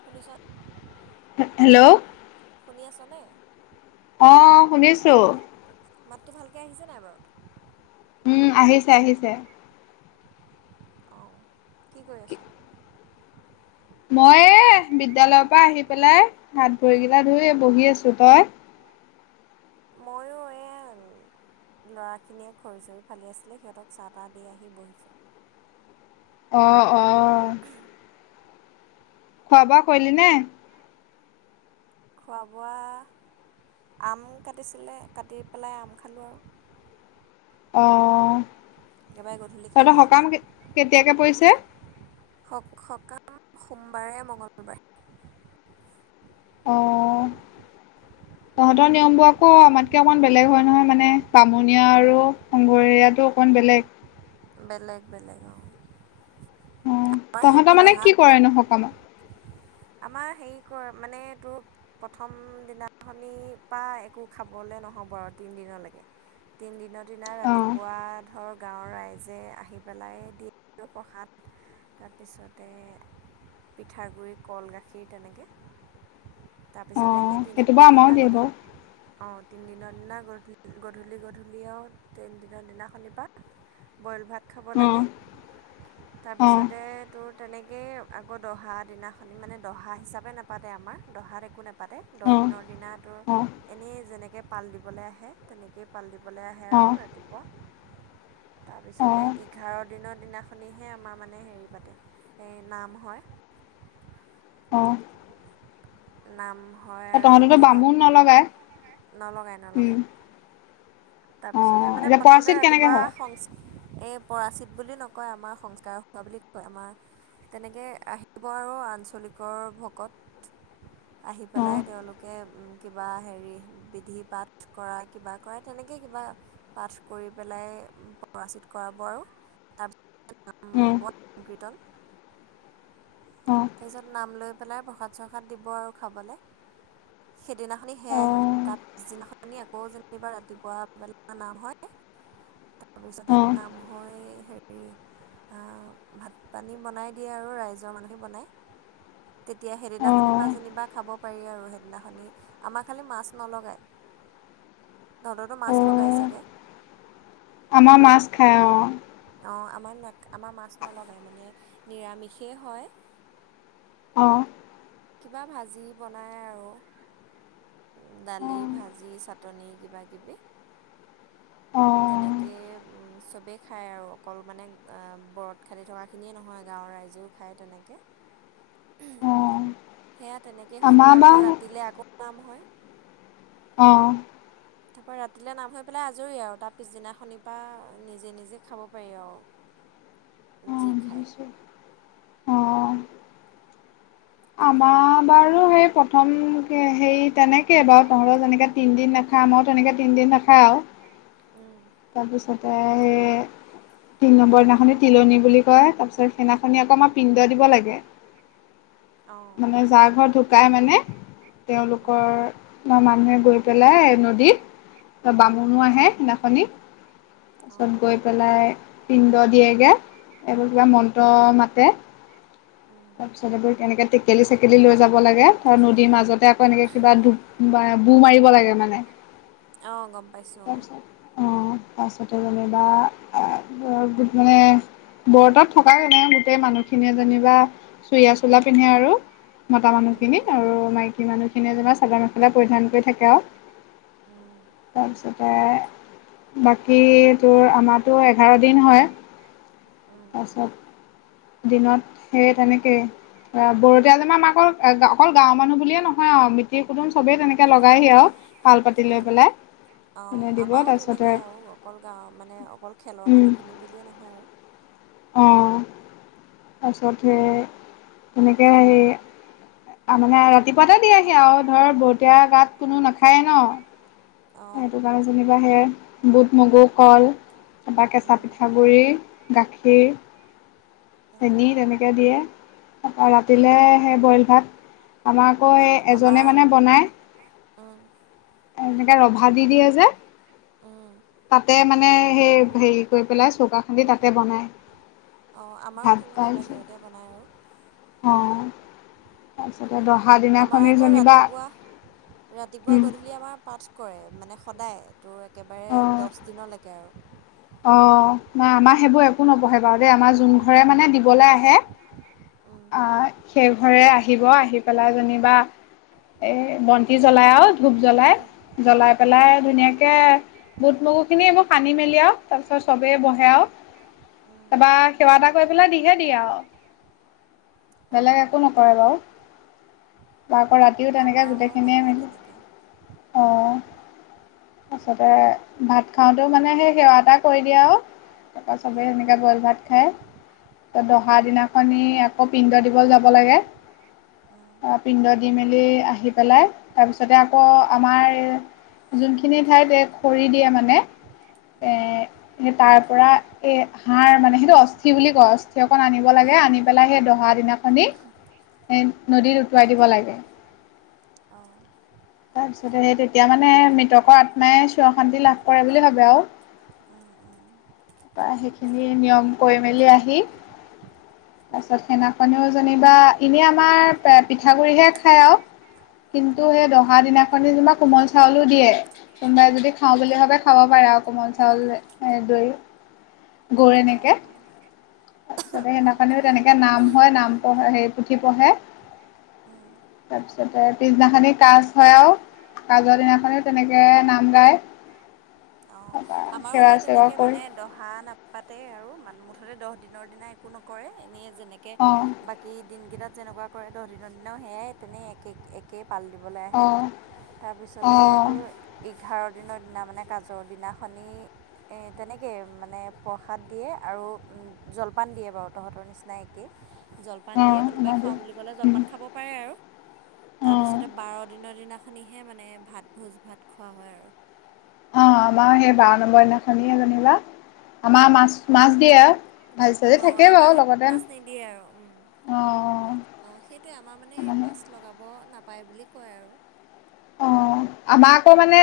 শুনিচা হে হেল্ল' শুনি আছ নে অ শুনিছো। মাতটো ভালকে আহিছে নাই বাৰু উম আহিছে আহিছে। অ কি কৰি আছ? মই এ বিদ্যালয়ৰ পৰা আহি পেলাই হাত ভৰি কিটা ধুই বহি আছো তই মইয়ো এয়াই ল'ৰাখিনিয়ে খৰি চৰি ফালি আছিলে সিহঁতক চাহ তাহ দি আহি বহিছোঁ। অ অ খোৱা-বোৱা কৰিলি নে? খোৱা-বোৱা আম কাটিছিলে কাটি পেলাই আম খালোঁ আৰু। অ একেবাৰে গধূলি খাম তহঁতৰ আৰু ভাত। সকাম কেত কেতিয়াকে পৰিছে? সক সকাম সোমবাৰে, মঙলবাৰে। অ তহঁতৰ নিয়মবোৰ আকৌ আমাতকৈ অকণমান বেলেগ হয় নহয় মানে। বামুনীয়া আৰু শংঘৰীয়াটো অকণমান বেলেগ বেলেগ বেলেগ অ। অ তহঁতৰ মানে কি কৰেনো সকামত? আমাৰ হেৰি কয় মানে এটো- প্ৰথম দিনাখনিৰ পৰা একো খাবলে নহব আৰু তিন দিনলেকে তিনিদিনৰ দিনা অ ৰাতিপুৱা ধৰ গাঁৱৰ ৰাইজে আহি পেলাই দিয়ে। প্ৰসাদ তাৰপিছতে পিঠাগুৰি কল গাখীৰ তেনেকে অ তাৰপিছতে সেই তিনি সেইটো বাৰু দিন আমাৰো দিনা দিয়ে বাৰু গধূলি অঁ তিনিদিনৰ দিনা গধূলি গধূলিও তিনিদিনৰ দিনা শনিবাৰ বইল ভাত খাব অ লাগে অ তাৰপিছতে তোৰ তেনেকৈই আকৌ দহা দিনা খ মানে দহা হিচাপে নাপাতে আমাৰ দহাত একো নেপাতে দহ অ দিনৰ দিনাতো অ এনেই যেনেকৈ পাল দিবলৈ আহে তেনেকেই পাল দিবলৈ আহে অ আৰু ৰাতিপুৱা অ তাৰপিছতে এঘাৰ দিনৰ দিনাখনিহে আমাৰ মানে হেৰি পাতে এ নাম হয় অঁ নাম হয় আৰু তহঁতেতো বামুণ নলগাই দিনত নলগাই উম নলগায় অ তাৰপিছতে মানে এতিয়া প্ৰথমতে পৰাচিত কেনেকে ৰাতিপুৱা হয় সংস্কৃত এই পৰাচিত বুলি নকয় আমাৰ সংস্কাৰ হোৱা বুলি কয় আমাৰ তেনেকে আহিব আৰু আঞ্চলিকৰ ভকত আহি অ পেলাই তেওঁলোকে কিবা হেৰি বিধি পাঠ কৰা কিবা কৰা তেনেকে কিবা পাঠ কৰি পেলাই পৰাচিত কৰাব আৰু তাৰপিছ নাম উম হ'ব নাম কীৰ্তন অ তাৰপিছত নাম লৈ পেলাই প্ৰসাদ চসাদ দিব আৰু খাবলে সেইদিনাখনি অ সেয়াই হয় তাৰ পিছদিনাখনি আকৌ যেনিবা ৰাতিপুৱাবেলা নাম হয় তাৰ অ পিছতে নাম হয় হেৰি হেৰি ভাত পানী বনাই দিয়ে আৰু ৰাইজৰ মানুহে বনায় তেতিয়া অ সেইদিনাখনি পা যেনিবা খাব পাৰি আৰু সেইদিনাখনি আমাৰ খালি মাছ নলগায় তহঁতৰ টো মাছ লগাই চাগে আমা মাছ খায় অ অঁ আমাৰ ন আমাৰ মাছ নলগায় মানে নিৰামিষেই হয় অঁ কিবা ভাজি বনাই আৰু দালি ভাজি চাটনি কিবাকিবি অ অ তেনেকৈ চবেই খায় আৰু অকল মানে ব্ৰত খাট থকা খিনিয়ে নহয় গাঁৱৰ ৰাইজেও খায় তেনেকে অ সেয়া তেনেকৈ হৈ আমাৰ পেলাই আকৌ বাৰু ৰাতিলৈ আকৌ নাম হয়। অঁ তাৰ পৰা ৰাতিলৈ নাম হৈ পেলাই আজৰি আৰু তাৰ পিছদিনা খনিৰ পৰা নিজে নিজে খাব পাৰি আৰু [inaudible] অ খায় অ তেনেকৈ আমাৰ বাৰু সেই প্ৰথম হেই তেনেকে বাৰু তহঁতৰ যেনেকে তিনদিন নাখায় আমাৰো তেনেকে তিনদিন নাখায় নাখাই আও তাৰপিছত [inaudible] তিনি নম্বৰ দিনাখন তিলনী বুলি কয় তাৰপিছত সেইদিনাখনি অক আমাৰ পিণ্ড দিব লাগে। অঁ মানে যাৰ ঘৰত ঢুকাই মানে অঁ তেওঁলোকৰ মানুহে গৈ পেলাই নদীত বামুনো আহে সেইদিনাখনি অঁ গৈ গৈ পেলাই পিণ্ড দিয়েগে তাতো কিবা মন্ত্ৰ মাতে। উম। তাৰ পিছত কেনেকে টেকেলি চেকেলি লৈ যাব লাগে ত নদীৰ মাজতে আকৌ এনেকে কিবা ধূপ বা বু মাৰিব লাগে মানে অঁ গম পাইছোঁ অঁ পাছতে যেনিবা অ আ মানে বৰতাত থকা জনে গোটেই মানুহখিনিয়ে যেনিবা চুৰিয়া, চোলা পিন্ধে আৰু মতা অঁ মানুহখিনি উম আৰু মাইকী মানুহ খিনিয়ে যেনিবা চাদৰ-মেখেলা পৰিধান কৰি থাকে আঔ। উম উম তাৰপিছতে বাকী তুৰ আমাতো এঘাৰ দিন হয়। উম তাছত, দিনত- সেই তেনেকেই। বৰতীয়া যে মা-মাকৰ অকল গাঁৱৰ মানুহ বুলিয়ে নহয় আঔ মিতিৰ কুটুম চবেই তেনেকে লগাইহি আঔ। পাল-পাতি লৈ উম পেলাই। অঁ কোনে দিব আমাৰো তাৰপিছতে তেনেকে আৰু অকল গাঁৱৰ মানে অকল খেলৰ উম মানুহখিনি বুলিয়ে নহয় আও। অঁ, তাছত সেই তেনেকে হেৰি আউ মানে ৰাতিপুৱাতে দিয়েহি আঔ ধৰ বৰতিয়া গাত কোনো নাখায়ে ন'। অঁ সেইটো কাৰণে যেনিবা সেই বুট, মগু, কল তাপা কেঁচা উম পিঠাগুড়ি, গাখীৰ অঁ চেনি তেনেকে দিয়ে, তাপৰা ৰাতিলে অঁ আহে বইল ভাত আমাৰ আকৌ এই এজনে আমাৰ মানে বনায় উম' এনেকে ৰভা দি দিয়ে যে উম তাতে মানে সেই হেৰি কৰি পেলাই চৌকা খান্দি তাতে বনাই। অঁ, আমাৰো তেনেকে বাহিৰতে বনাই আৰু। অ' তাৰপিছতে দহা দি আমাৰ আকৌ ৰাতিপুৱা, উম ৰাতিপুৱা-গধূলি আমাৰ পাঠ কৰে মানে সদায় তোৰ একেবাৰে দছ দিনলৈকে আৰু। অঁ, নাই আমাৰ সেইবোৰ একো নপঢ়ে বাৰু দেই আমাৰ যোন ঘৰে মানে দিবলে আহে উম সেই ঘৰে আহিব আহি পেলাই যেনিবা এ বন্তি জ্বলাই আৰু ধূপ জ্বলাই, জ্বলাই পেলাই ধুনীয়াকে বুট, মগু খিনি এইবোৰ সানি-মেলি আও তাৰ পিছত চবেই বহে আঔ, উম তাপা সেৱা এটা কৰি পেলাই দিহে দিয়ে আঔ। অঁ বেলেগ একো নকৰে বাৰু। তা-আকৌ উম ৰাতিও তেনেকে আমাৰ বাৰু গোটেইখিনিয়ে নহয় মিলি তেনেকৈ তাৰছতে, ভাত খাওঁতেও মানে সেই সেৱা এটা কৰি দিয়ে আও তাৰপাছতে উম এনেকা উম বইল ভাত খায়। ত' দহা উম দিনাখনি আকৌ পিণ্ড দিব যাব লাগে। উম পিণ্ড দি মেলি আহি পেলাই তাৰপিছতে আকৌ আমাৰ যোনখিনি ঠাইত ইয়েত খৰি দিয়ে মানে এ উম সেই তাৰ পৰা এ হাড় মানে সেইটো অস্থি বুলি কয় অস্থি অকণ আনি ব লাগে উম আনি পেলাই সেই দহা দিনাখনি, নদীত উটুৱাই দিব লাগে। অ। তাৰপিছতে সেই তেতিয়া মানে মৃতকৰ আত্মাই চিৰশান্তি লাভ কৰে বুলি ভাবে আঔ। উম্ উম্। তা' সেইখিনি নিয়ম কৰি-মেলি আহি তাছত সেদিনাখনো যেনিবা এনেই আমাৰ পিঠাগুড়ি হে খায় আঔ [unintelligible] কিন্তু সেই দহা দিনাখনি তোমাক কোমল চাউলো দিয়ে। কোনোবাই যদি খাওঁ বুলি ভাবে খাব পাৰা কোমল চাউল, এ দৈ। গৰ এনেকে তাৰপিছতে সেইদিনাখনিও তেনেকে নাম হয় নাম পঢ়ে হে পুথি পঢ়ে উম তাৰপিছতে পিছদিনাখনে কাচ সেইয়াও কাজৰ দিনাখনেও তেনেকে নাম গায়। অ তাৰপা আমাৰো সেৱা সেই চেৱা তেনেকে কৰি মানে। দহা নাপাতে আৰু মুঠতে দহ দিনৰ দিনা একো নকৰে এনেই যেনেকে অ', বাক, কি দিনকেইটাত যেনেকুৱা কৰে দহ দিনৰ দিনা সেয়াই তেনেই এক এক একেই পাল দিবলৈ আহে অ', তাৰপিছতে অ', তোৰ এঘাৰ দিনৰ দিনা মানে কাজ ৰ দিনাখনি এ তেনেকেই মানে প্ৰসাদ দিয়ে আৰু জলপান দিয়ে বাৰু তহঁতৰ নিচিনা। নাই একেই জলপান দিয়ে অ', কোনোবাই আমাৰো খাওঁ বুলি ক'লে উম, জলপান খাব পাৰে আৰু অ', তাৰপিছতে বাৰ দিনৰ দিনাখনিহে মানে ভাত ভোজ ভাত খোৱা হয় আৰু অ আমাৰ সেই বাৰ নম্বৰ দিনাখনিয়ে যেনিবা আমাৰ মাছ মাছ দিয়ে। ভাজি চাজি অ থাকেই আমাৰ বাৰু যে লগতে মাছ নিদিয়ে আৰু উম, মানে অ সেইটোৱে আমাৰ মানে মাছ লগাব নাপায় বুলি কয় আৰু অ আমাৰ আকৌ মানে।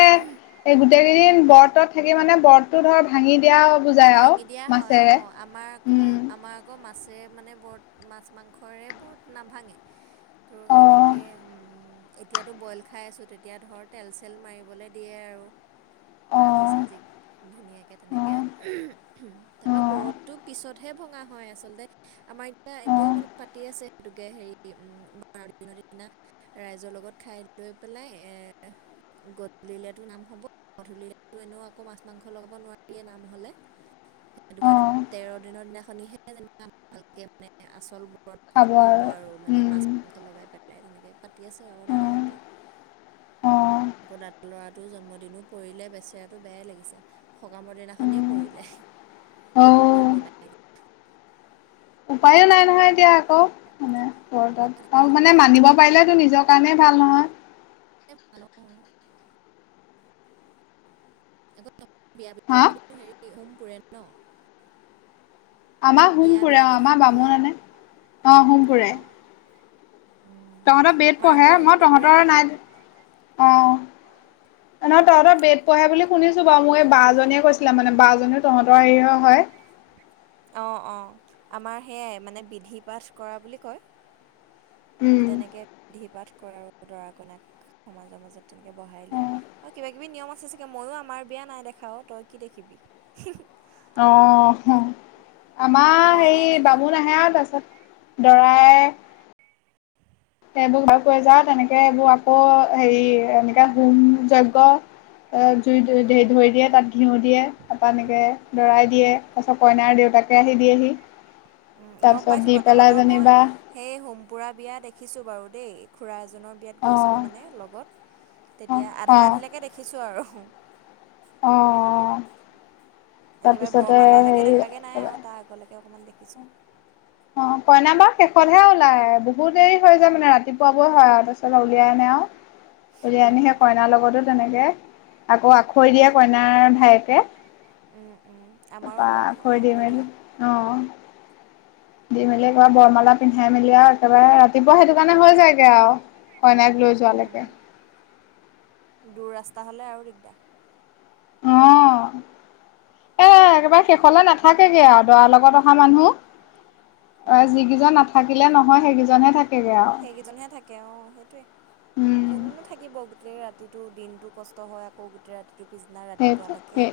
এই গোটেইকেইদিন বডটো থাকি মানে বডটো ধৰ ভাঙি দিয়া হ ভাঙি দিয়া হয় অ আমাৰ আক, উম আমাৰ আকৌ মাছে মানে ব্ৰত মাছ মাংসৰে ব্ৰত নাভাঙে, তো অ এনেকে এতিয়াতো বইল খাই আছোঁ তেতিয়া ধৰ তেল চেল মাৰিবলে। দিয়ে আৰু অ ভাজি চাজি ধুনীয়াকে অ তেনেকে। অ তাৰপা ব্ৰতটো পিছতহে ভঙা হয় আচলতে, আমাৰ এতিয়া অ এতিয়াও মানে পাতি আছে সেইটোকে হেৰি উম বাৰ দিনৰ দিনা। ৰাইজৰ লগত খাই লৈ পেলাই এ গধূলাতো নাম হ'ব গধূলো এনেও আকৌ মাছ মাংস লগাব নোৱাৰিয়ে নাম হ'লে। সেইটো অ কাৰণে তেৰ দিনৰ দিনাখনহে যেনিবা ভালকে মানে আচল ব্ৰত, খাব ভঙা হ'ব আৰু মানে মাছ উম মাংস লগাই পেলাই তেনেকৈ পাতি আছে আৰু অ দাদাহঁতে, অ আকৌ দাদা ল'ৰাটোৰ জন্মদিনো পৰিলে বেচেৰাটো বেয়াই লাগিছে। সকামৰ দিনাখনেই উম পৰিলে অ একো কৰিব নাই। উপায়ো নাই নহয় এতিয়া আকৌ মানে বৰ এটা, উপায় নাই আৰু মানে তাকেহে মানিব পাৰিলেতো নিজৰ কাৰণেই ভাল নহয়। [unintelligible] ভাল হ'ব। আকৌ বিয়া পাতিলে হা আকৌ তো হেৰি হোম পুৰে ন, আমাৰ হোমপুৰে অ বিয়াবিলাকত আমাৰ হোম পুৰে বামুণনে অ হোমপুৰে, অঁ তহঁতৰ বেড আমাৰ আকৌ পঢ়ে হোম মই নুপুৰে তহঁতৰ নহয় নাই অ [inaudible] ন ন তহঁৰ বেত পঢ়ে বুলি শুনিছো বাৰু মই এই বা জীনিয়ে কৈছিলে মানে বা জনীও তহঁতৰ হেৰিৰ হয়। অঁ অঁ আমাৰ সেয়াই মানে বিধি পাঠ কৰা বুলি কয়। উম তেনেকে বিধি পাঠ কৰে আৰু দৰা কনাক সমাজৰ মাজত তেনেকে বহাই লৈ। আৰু কিবা কিবি নিয়ম আছে চাগে মইয়ো আমাৰ বিয়া নাই দেখাও তই কি দেখিবি। অ আমাৰ মই নাই হেৰি দেখা বামুন‌ আহে আৰু তাৰপিছত। দৰাই, সেইবোৰ ঘ কৈ যাও তেনেকে সেইবোৰ আকৌ হেৰি এনেকে হোম যজ্ঞ, [inaudible] অ', জুই ধ উম ধৰি দিয়ে তাত ঘিউ দিয়ে তাৰপৰা এনেকৈ দৰাই দিয়ে তাৰপাছত কইনাৰ দেউতাকে আহি দিয়েহি গ'ম তাৰপিছত পাইছোঁ দি বা পেলাই তহঁতৰ মই যেনিবা সেই হোমপুৰা বিয়া দেখিছোঁ বাৰু দেই খুৰা এজনৰ বিয়াত অ গৈছিলোঁ মানে লগত তেতিয়া অ আধা আধিলৈকে দেখিছোঁ আৰু। অ'। একেবাৰে তাৰপিছতে বৰমালৈকে হেৰি দেখা গে নাই আৰু তাৰ আগলৈকে অকণমান দেখিছোঁ। অ', কইনা বাৰ শেষতহে ওলাই বহুত দেৰি হৈ যায় মানে ৰাতিপুৱাবৈ হয় আৰু তাৰপছত উলিয়াই আনে আৰু। তেতিয়া আনি উম, সেই কইনাৰ লগতো তেনেকে আকৌ আখৈ দিয়ে কইনাৰ ভায়েকে উম, উম, আমাৰো তপা বাৰু আখৈ এয়া দিম থৈ দিয়ে। আৰু অ'। দি মেলি একবাৰ বৰমালা পিন্ধাই মেলি আৰু একেবাৰে ৰাতিপুৱা সেইটো কাৰণে হৈ যায়গে আৰু কইনা। উম দূৰ ৰাস্তা হ'লে আৰু দিগদাৰ অ'। এ একেবাৰে শেষলৈ নাথাকে গে আৰু দৰাৰ লগত অহা মানুহ। অ', উম, যিকেইজন নাথাকিলে নহয় সেইকেইজনহে থাক। সেইকেইজনহে থাকে অ', সেইটোৱেই। উম কোননো থাকিব গোটেই ৰাতিটো দিনটো কষ্ট হয় আকৌ গোটেই ৰাতিটোৰ পিছদিনা ৰাতিপুৱালৈকে।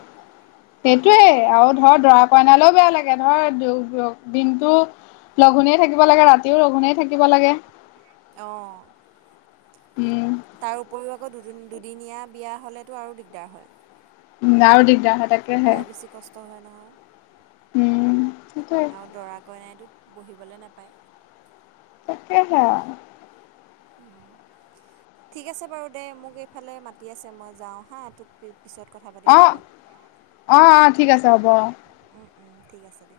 সেইটোৱেই, আৰু ধৰ দৰা কইনালৈও বেয়া লাগে ধৰ দিনটো। লঘোণেই থাকিব লাগে ৰাতিও লঘোণেই থাকিব লাগে। অ'। উম তাৰ উপৰিও আকৌ দুদিন দুদিনীয়া বিয়া হ'লেতো আৰু দিগদাৰ হয়। উম, আৰু দি আৰু বেছি কষ্ট হয় নহয়। উম সেইটোৱে আৰু দৰা কইনাইটোত বহিবলৈ নাপায়। তাকয়া হে'। ঠিক আছে বাৰু দে মোক এইফালে মাতি আছে মই যাওঁ হা তোক। পিছত কথা পা। অ', অ', অ' ঠিক আছে হ'ব অ' ঠিক আছে দে।